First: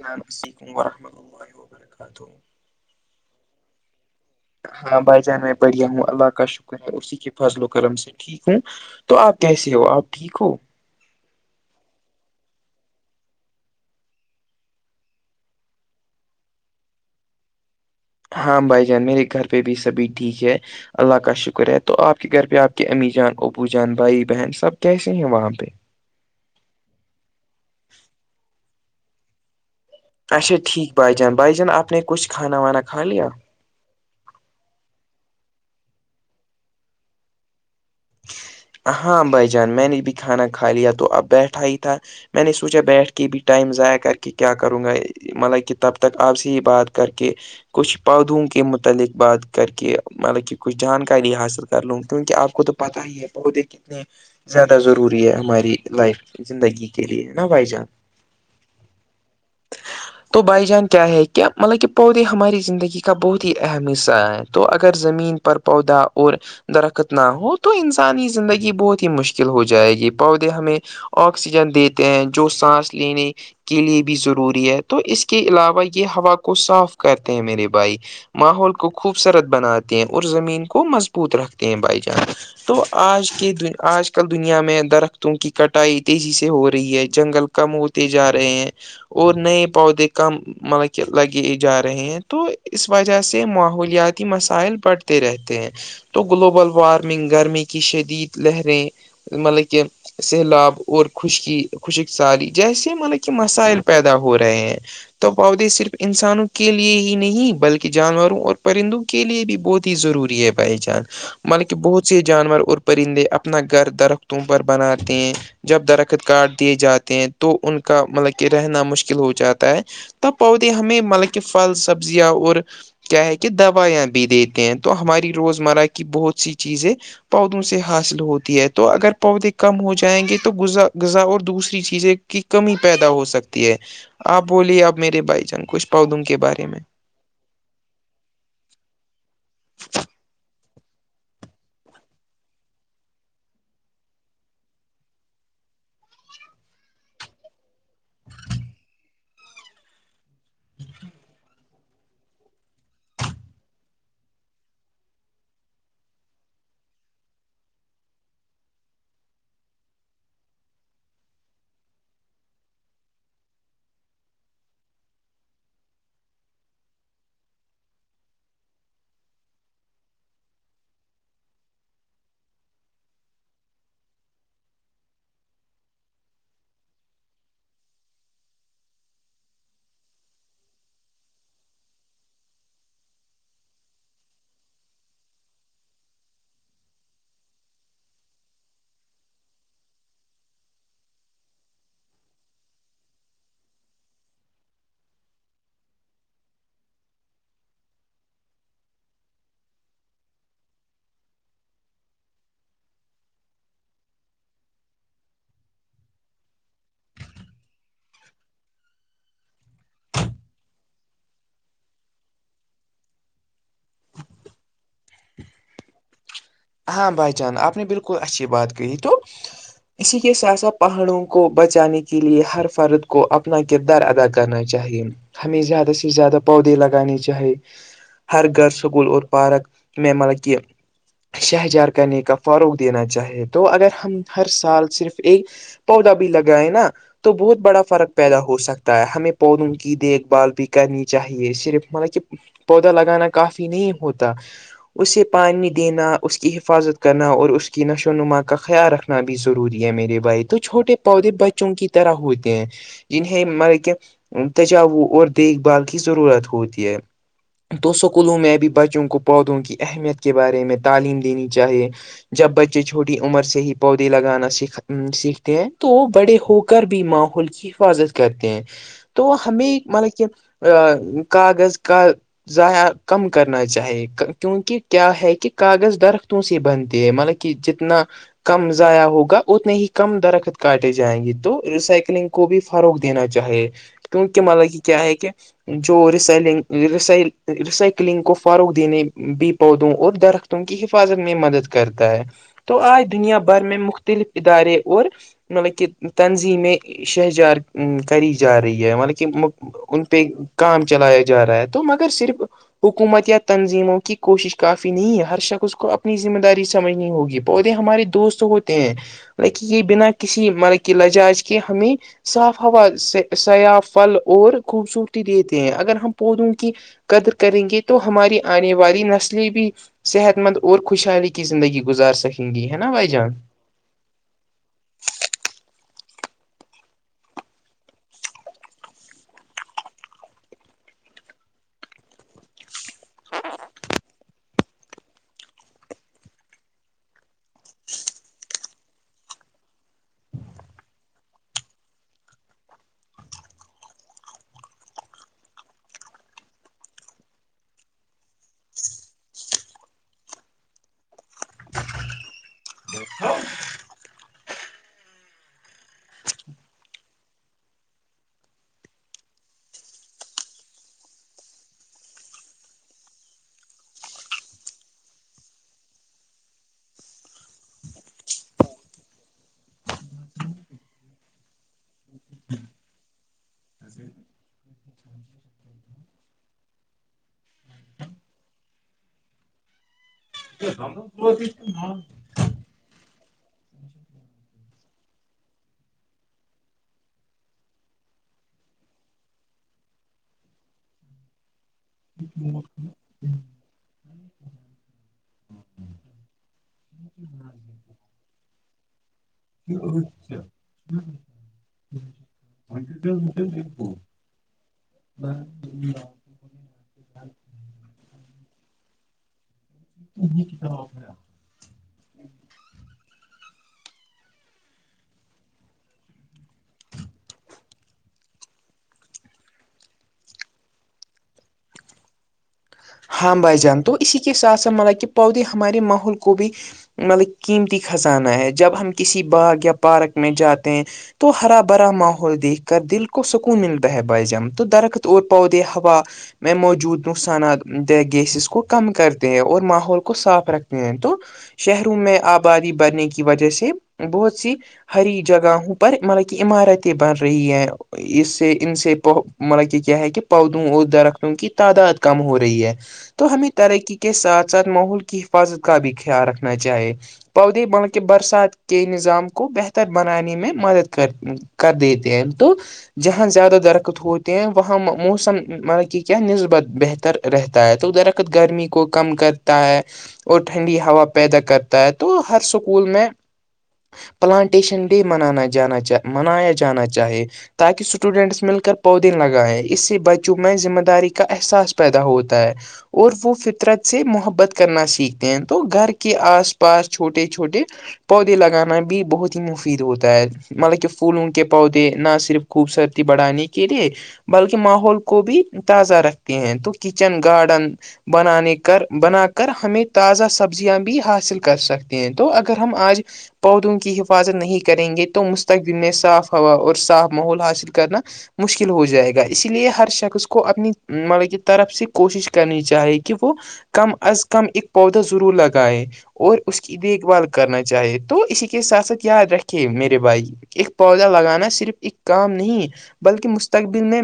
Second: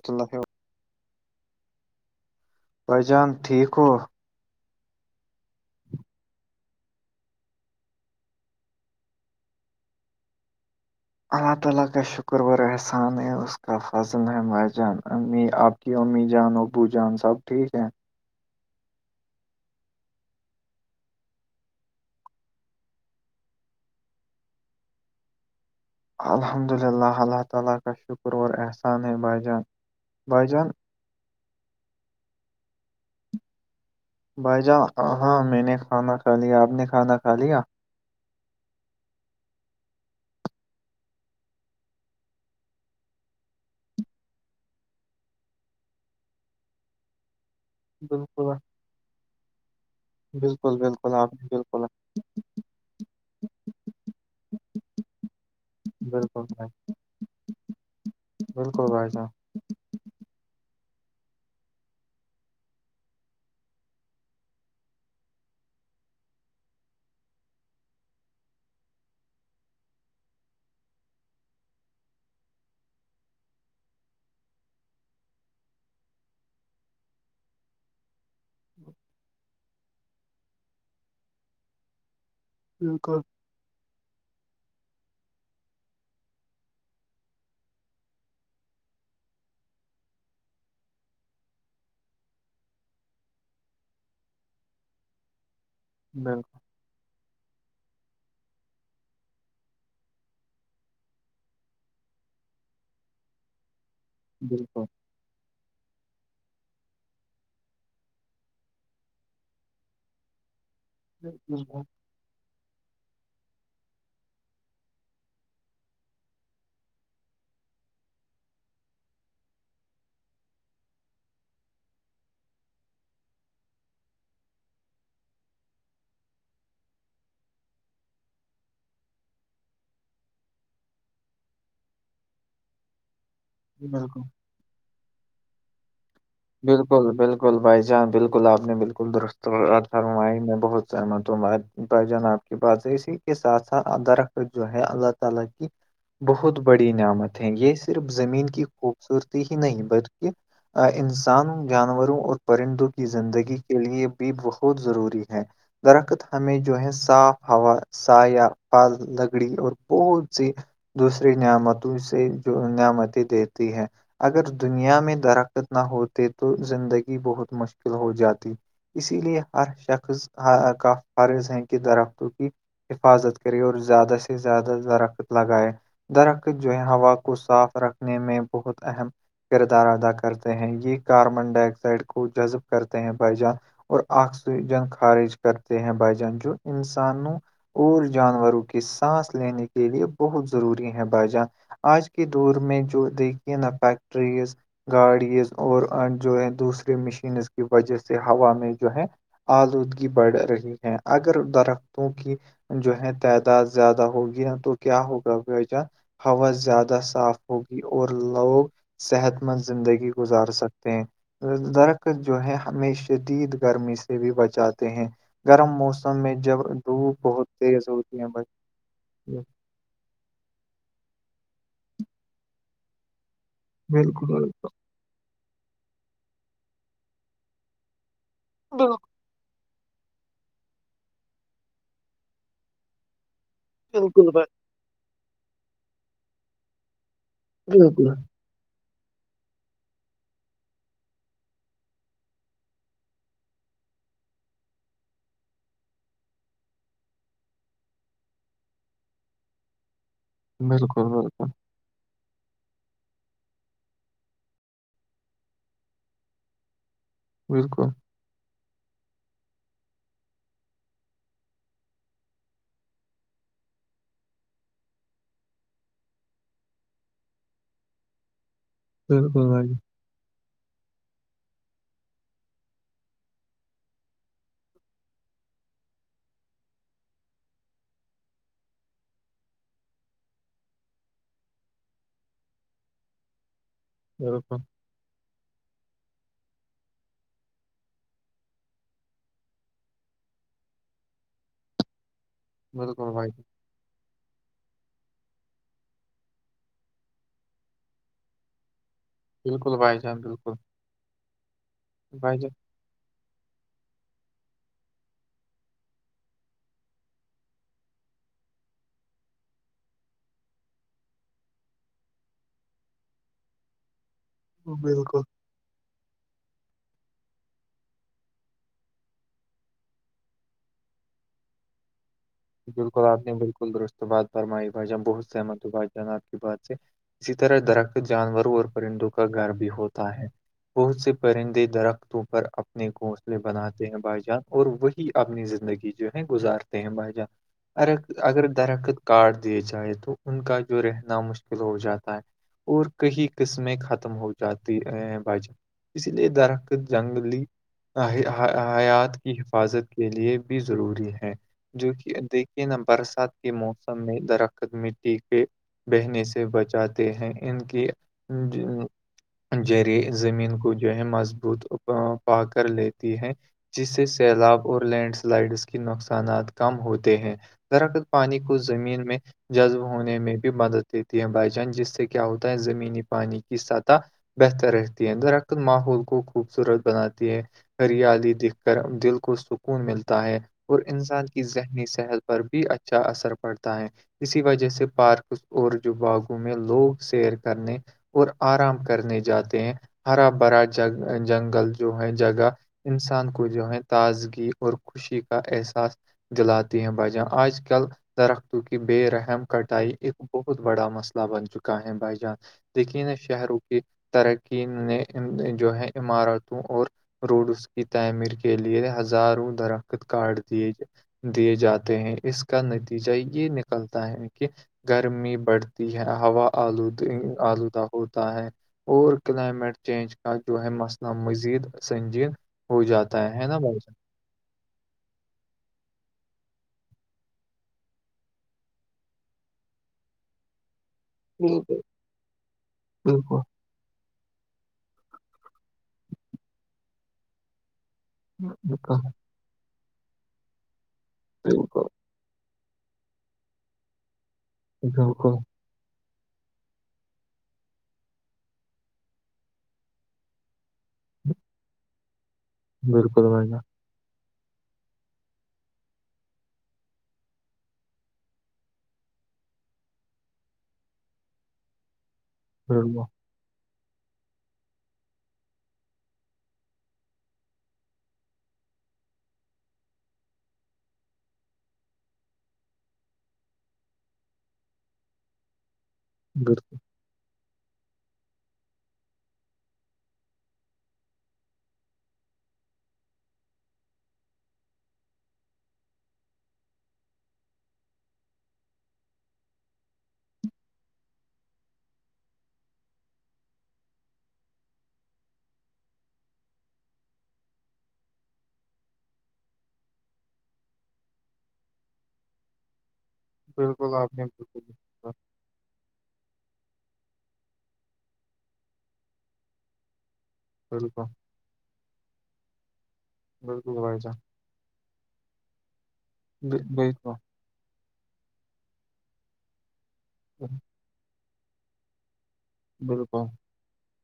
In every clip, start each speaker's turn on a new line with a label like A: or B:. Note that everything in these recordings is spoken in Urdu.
A: السلام
B: اللہ
A: علیکم ورحمۃ اللہ وبرکاتہ
B: بائی جان ٹھیک ہو
A: ہاں بھائی جان میں بڑھیا ہوں اللہ کا شکر ہے اسی کے فاضل و کرم سے ٹھیک ہوں تو آپ کیسے ہو آپ ٹھیک ہو
B: اور اپ اللہ کا شکر احسان ہے اس کا فضل ہے مائی جان امی اپ کی امی جان ابو جان سب ٹھیک ہے
A: ہاں بھائی جان میرے گھر پہ بھی سبھی ٹھیک ہے اللہ کا شکر ہے تو آپ کے گھر پہ آپ کے امی جان ابو جان بھائی بہن سب کیسے ہیں وہاں پہ
B: الحمدللہ اللہ تعالی کا شکر اور احسان ہے بھائی جان ان
A: اچا ٹھیک بائی جان بائی جان اپنے کچھ کھانا وانا کا لیا
B: بھائی جان ہاں میں نے کھانا کھا لیا آپ نے کھانا کھا لیا
A: ہاں بھائی جان میں نے بھی کھانا کھا لیا تو اب بیٹھا ہی تھا میں نے سوچا بیٹھ کے بھی ٹائم ضائع کر کے کیا کروں گا مطلب کہ تب تک آپ سے ہی بات کر کے کچھ پودوں
B: بالکل
A: کے متعلق بات کر کے مطلب کہ
B: بالکل
A: کچھ
B: بالکل آپ
A: جانکاری
B: نے
A: حاصل کر
B: بالکل
A: لوں کیونکہ آپ کو تو پتا ہی ہے پہودے کتنے زیادہ ضروری ہے ہماری لائف
B: بالکل بھائی
A: زندگی کے لیے نا بھائی جان
B: بالکل بھائی صاحب
A: تو بائی جان کیا ہے کہ مطلب کہ پودے ہماری زندگی کا بہت ہی اہم حصہ ہیں تو اگر زمین پر پودا اور درخت نہ ہو تو انسانی زندگی بہت ہی مشکل ہو جائے گی پودے ہمیں آکسیجن دیتے ہیں جو سانس لینے کے لیے بھی ضروری ہے تو اس کے علاوہ یہ ہوا کو صاف کرتے ہیں میرے بھائی ماحول کو خوبصورت بناتے ہیں اور زمین کو مضبوط رکھتے ہیں بائی جان تو
B: بالکل
A: آج کی دیا آج کے آج کل دنیا میں درختوں کی کٹائی تیزی سے ہو رہی ہے جنگل کم ہوتے جا رہے ہیں اور نہیں پؤود کام [unintelligible] مطلب کہ لگے جا رہے ہیں تو اس وجہ سے ماحولیاتی مسائل بڑھ رہتے ہیں تو
B: بالکل
A: گلوبل وارمنگ گرمی کی شدید لہریں مطلب کہ سیلاب اور خوشکی خوشک سالی جیسے مطلب کہ مسائل پیدا ہو ہو رہے ہیں تو پودے صرف انسانوں کے لیے ہی نہیں بلکہ جانوروں اور پرندوں کے لیے بھی بہت ہی ضروری ہے پہچان ملک
B: بالکل
A: بہت سے جانور اور پرندے اپنا گھر درختوں پر بناتے ہیں جب درخت کارڈ دیے جاتے ہیں تو ان کا مطلب کہ رہنا مشکل ہو جاتا ہے تب پودے ہمیں مطلب کہ فھل سبزیاں اور کیا ہے کہ دوائیاں بھی دیتے ہیں تو ہماری روزمرہ کی بہت سی چیزیں پودوں سے حاصل ہوتی ہے تو اگر پودے کم ہو جائیں گے تو غذا غذا اور دوسری چیزیں کی کمی پیدا ہو سکتی ہے
B: بالکل
A: آپ بولیے اب میرے بھائی جان کچ پودوم کے بارے میں
B: بالکل بالکل بھائی جان بالکل آپ نے بالکل درستر ہی میں بہت سمت بائی جان آب کی بات ہے اسی کے ساتھ ساتھ ادرخت جو ہے اللہ تعالا کی [unintelligible] بہت بڑی نعمت ہے یہ صرف زمین کی خوبصورتی ہی نہیں بلکہ آ انس انسانوں جانوروں اور پرندوں کی زندگی کے لیے بھی بہت ضروری ہے درخت ہمیں جو ہے صاف ہوا سایہ پھل لگڑی اور بہت سی دوسری نعمتوں سے جو نعمتییں دیتی ہے اگر دنیا میں درخت نہ ہوتے تو زندگی بہت مشکل ہو جاتی اسی لیے ہر شخص کا فرض ہے کہ درختوں کی حفاظت کرے اور زیادہ سے زیادہ درخت لگائے درخت جو ہے ہوا کو صاف رکھنے میں بہت اہم کردار ادا کرتے ہیں یہ کاربن ڈائی آکسائڈ کو جذب کرتے ہیں بھائی جان اور آکسیجن خارج کرتے ہیں بھائی جان جو انسانوں اور جانوروں کی سانس لینے کے لیے بہت ضروری ہے بھائی جان آج کے دور میں جو دیکھیے نا فیکٹریز گاڑیز اور جو ہے دوسریے مشینز کی وجہ سے ہوا میں جو ہے آلودگی بڑھ رہی ہے اگر درختوں کی جو ہے تعداد زیادہ ہوگی تو کیا ہوگا بھائی جان ہوا زیادہ صاف ہوگی اور لوگ صحت مند زندگی گزار سکتے درخت جو ہے ہمیں شدید گرمی سے بھی بچاتے ہیں گرم موسم میں جب
A: ہاں
B: دھوپ
A: بھائی
B: بہت
A: جان آپ نے
B: تیز
A: بالکل
B: ہوتی ہے
A: اچھی
B: بچ
A: بات کہی تو اسی کے ساتھ ساتھ پہاڑوں کو بچانے کے لیے ہر فرد کو اپنا کردار ادا
B: بالکل
A: کرنا چاہیے ہمیں زیادہ سے زیادہ پودے لگانے چاہی ہر گھر
B: بالکل
A: سکول اور پارک میں مطلب کہ شجر کاری کا فروغ دینا چاہے تو اگر ہم
B: بالکل
A: ہر
B: بھائی
A: سال صرف ایک پودا بھی لگائے نا تو بہت بڑا
B: بالکل
A: فرق پیدا ہو ہو سکتا ہے ہمیں پودوں کی دیکھ بھال بھی کرنی چاہیے صرف مطلب کہ پودا لگانا کافی نہیں ہوتا اسے پانی دینا اس کی حفاظت کرنا اور اس کی نشو نما کا خیال رکھنا بھی ضروری ہے میرے بھائی تو چھوٹے
B: بالکل
A: پودے
B: بالکل
A: بچوں کی طرح ہوتے ہیں انہیں مطلب کہ تجاو اور دیکھ بھال کی ضرورت ہوتی ہے
B: بالکل
A: تو سکولوں میں بھی بچوں کو پودوں کی اہمیت کے بارے میں تعلیم دینی چاہیے جب بچے چھوٹی عمر سے ہی پودے لگانا س سیکھتے ہیں تو بڑے ہو کر بھی ماحول کی حفاظت کرتے ہیں تو
B: بالکل بھائی
A: ہمیں مطلب کہ کاغذ کا ذائع کم کرنا چاہیے کیونکہ کیا ہے کہ کاغذ درختوں سے بنتے ہے مطلب کہ جتنا کم ضائع ہوگا اتنے ہی کم درخت کاٹے جائیں گے تو ریسائکلنگ کو بھی فروغ دینا چاہیے کیونکہ
B: بالکل
A: مطلب کہ کیا ہے کہ جو ریسلنگی ریسائکلنگ کو فروغ دینے بھی پودوں اور درخت کی حفاظت میں مدد کرتا ہے تو آج
B: بالکل بھائی
A: دنیا بھر میں مختلف ادارے اور مطلب کہ تنظیمیں شجرکاری کری جا رہی ہے مطلب کہ
B: بالکل بھائی
A: ان
B: جان
A: پہ
B: بالکل
A: کام چلایا جا رہا ہے تو مگر
B: بھائی
A: صرف
B: جان
A: حکومت یا تنظیموں کی کوشش کافی نہیں ہے ہر شخص اس کو اپنی ذمہ داری سمجھنی ہوگی پودے ہمارے دوست ہوتے ہیں مطلب کہ یہ بنا کسی مطلب کہ لجاج کے ہمیں صاف ہوا سیا پھل اور خوبصورتی
B: بالکل
A: دیتی ہے اگر ہم پودوں کی قدر کریں گے تو ہماری آنے والی نسلییں بھی صحت مند اور خوشحالی کی زندگی گزار سکے
B: بالکل آپ نے بالکل درست بات پررمائی بھائی جان بہت سحمت ہو بھائی جان آپ کی بات سے اسی طرح درخت جانوروں اور پرندوں کا گھر بھی ہوتا ہے بہت سے پرندے درختوں پر اپنے گھونسلے بناتے ہیں بھائی جان اور وہی کہ اپنی زندگی جو ہے گزارتے ہیں بھائی جان ر اگر درخت کارڈ دیے جائے تو ان کا جو رہنا مشکل ہو جاتا ہے اور کئی قسمیں ختم ہو جاتی بج اس لیے درخت جنگلی حیات کی حفاظت کے لیے بھی ضروری ہے جو کہ دیکھیے نا برسات کے موسم میں درخت مٹی کے بہنے سے بچاتے ہیں ان کی جریعے زمین کو جو ہے مضبوط پا کر لیتی ہے جس سے سیلاب اور لینڈ سلائڈز کے نقصانات کم ہوتے ہیں درخت پانی کو زمین میں جذب ہونے میں بھی مدد دیتی ہے بھائی جان جس سے کیا ہوتا ہے زمینی پانی کی سطح بہتر رہتی ہے درختل ماحول کو خوبصورت بناتی ہے ہریالی دھ کر دل کو سکون ملتا ہے اور انسان کی ذہنی سے پر بھی اچھا اثر پڑتا ہے اسی وجہ سے پارک اور جو باغوں میں لوگ سیر کرنے اور آرام کرنے جاتے ہیں ہرا بھرا ج جنگل جو ہے جگہ انسان کو جو ہے تازگی اور خوشی کا احساس دلات تی بجہ آج کل درختوں کی بے رحم کٹائی ایک بہت بڑا مسئلہ بن چکا ہے بھائی جان لیکین شہروں کی ترقی نے جو ہے عمارتوں اور روڈ اس کی تعمیر کے لیے ہزاروں درخت کارڈ دیےئے دیے جاتے ہیں اس کا نتیجہ یہ نکلتا ہے کہ گرمی بڑھتی ہے ہوا آلودی آلودہ ہوتا ہے اور کلائمیٹ چینج کا جو ہے مسئلہ مزید سنجین
A: ہام بھ جان تو اسی کے ساتھ س مطلب کہ پودے ہمارے ماحول کو بھی مطلب قیمتی خزانہ ہے جب ہم کسی باغ یا پارک میں جاتے ہیں تو ہرا
B: بالکل
A: بھرا ماحول دیکھ کر دل کو
B: بالکل
A: سکون ملیا د بازم تو درخت اور پودے ہوا میں موجود نقصانات گیسز کو کم
B: بالکل
A: کرتے ہیں اور ماحول کو صاف رکھتے ہیں تو
B: بالکل
A: شہروں میں آپ آبادی بڑنے کی وجہ سے بہت سی ہری
B: بالکل
A: جگہوں پر مطلب کہ عمارتیں بن رہی ہیں اس سے ان سے مطلب کہ کیا ہے کہ پودوں اور درختوں کی تعداد کم ہو رہی رہی ہے
B: بالکل
A: تو
B: بھائی
A: ہمیں
B: جان
A: ترقی کے ساتھ ساتھ ماحول کی حفاظت کا بھی خیال رکھنا چاہیے پودے بلکہ برسات کے نظام کو بہتر بنانے میں مدد کر کر دیتے ہیں تو
B: بالکل
A: جہاں زیادہ درکت ہوتے ہیں وہاں موسم ملب کہ کیا نسبت بہتر رہتا ہے تو درخت گرمی کو کم کرتا ہے اور ٹھنڈی ہوا پیدا کرتا ہے تو ہر سکول میں پلانٹیشن ڈے منانا جانا چ منایا
B: بالکل
A: جانا چاہے تاکہ اسٹوڈنٹس مل کر پودے لگائیں اس سے بچوں میں ذمہ داری کا احساس پیدا ہوتا ہے اور وہ فطرت سے محبت کرنا سیکھتے ہیں تو گھر کے آس پاس چھوٹے چھوٹے پودے لگانا بھی بہت ہی مفید ہوتا ہے مطلب کہ پھول انول کے پودے نہ صرف خوبصورتی بڑھانے کے لیے بلکہ ماحول کو بھی تازہ رکھتے ہیں تو کچن گارڈن بنانے کر بنا کر ہمیں تازہ سبزیاں بھی حاصل کر سکتے ہیں تو اگر ہم آج پودوں
B: بالکل
A: کی
B: آپ نے
A: حفاظت نہیں
B: بالکل
A: کریں گے تو م [unintelligible] تک دن میں صاف ہوا اور صاف ماحول حاصل کرنا مشکل ہو جائے گا اسی لیے ہر شخص کو کو اپنی
B: بالکل
A: مطلب کی طرف سے کوشش کرنی چاہی کہ وہ
B: بالکل
A: کم
B: بھائی جان
A: از کم ایک پودا ضرور لگائے اور اس
B: بل-
A: کی دیکھ
B: بالکل
A: بھال کرنا چاہیے تو اسی کے ساتھ ساتھ یاد رکھے میرے بھائی
B: بالکل
A: ایک پودا لگانا صرف ایک کام نہیں بلکہ
B: بالکل
A: ستقبل میں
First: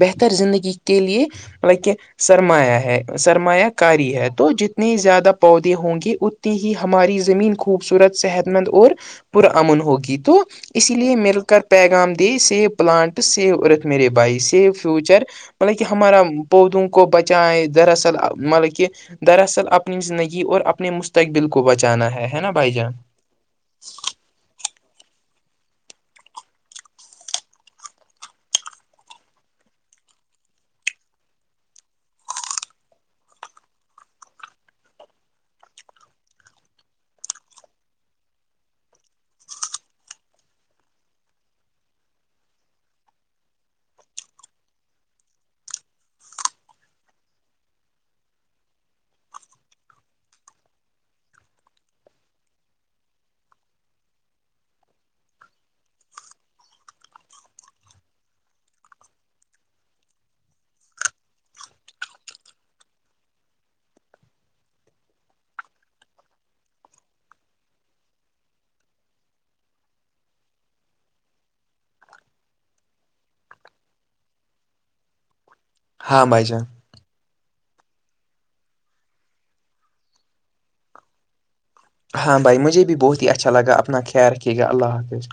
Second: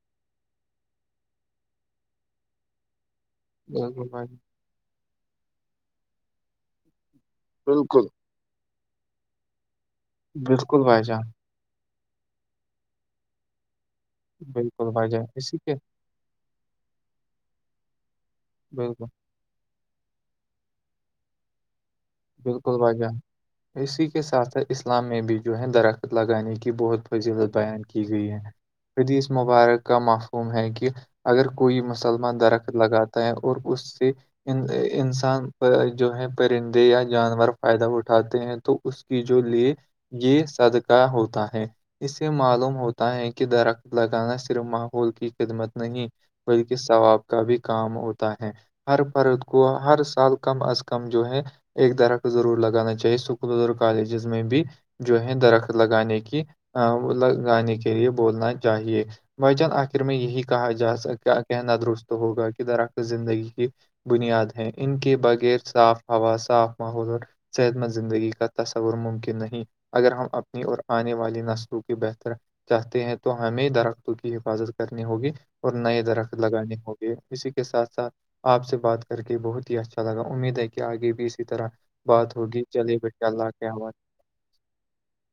A: بہتر زندگی کے لیے لط کہ سرمایہ ہے سرمایہ کاری
B: بھائی
A: ہے
B: جان،
A: تو جتنے زیادہ پودے ہوں گے اتنی ہی ہماری زمین
B: بالکل
A: خوبصورت صحت مند اور پرامن ہوگی تو
B: بالکل
A: اسی
B: بھائی
A: لیے
B: جان
A: مل کر پیغام د سی پلانٹ سی ارت میرے بائی سی
B: بالکل بھائی
A: فیوچر
B: جان اسی کے
A: مطلب کہ [unintelligible] ہمارا پودوں کو بچائے دراصل مطلب کہ
B: بالکل
A: دراصل اب اپنی زندگی اور اپنے مستقبل کو بچانا ہے ہے نا بھائی
B: بالکل
A: جان
B: بھجان [unintelligible] اسی کے ساتھ ساتھ اسلام میں بھی جو ہے درخت لگانے کی بہت فضیلت بیان کی گئی ہے یدی اس مبارک کا معفوم ہے کہ اگر کوئی مسلمان درخت لگاتا ہے اور اس سے ان انسان جو ہے پرند یا جانور فائدہ اٹھاتے ہیں تو اس کی جو لیے یہ صدقہ ہوتا ہے اسے معلوم ہوتا ہے کہ درخت لگانا صرف ماحول کی خدمت نہیں بلکہ ثواب کا بھی کام ہوتا ہے ہر پرت کو ہر سال کم از کم جو ہے ایک درح کو ضرور لگانا چاہیے اسکولز اور کالجز میں بھی جو ہے درخت لگانے کی لگانے کے لیے بولنا چاہیے بھائی جان آخر میں یہی کہا جاک کہنا درست ہوگا کہ درخت زندگی کی بنیاد ہیں ان کے بغیر صاف ہوا صاف ماحول اور صحت مند زندگی کا تصور ممکن نہیں اگر ہم اپنی اور آنے والی نسلوں کی بہتر چاہتے ہیں تو ہمیں درختوں کی حفاظت کرنی ہوگی اور نئے
A: ہاں
B: درخت
A: بھائی جان
B: لگانے ہوگے اسی کے ساتھ ساتھ آپ سے بات کر کے بہت ہی اچھا لگا امید ہے کہ آگے بھی اس کی طرح [inaudible]
A: ہاں بھائی مجھے
B: چلیے
A: بھی بہت
B: بیٹے
A: ہی
B: اللہ
A: اچھا
B: کے
A: لگا
B: حوالے
A: اپنا خیال رکھیے گا اللہ حافظ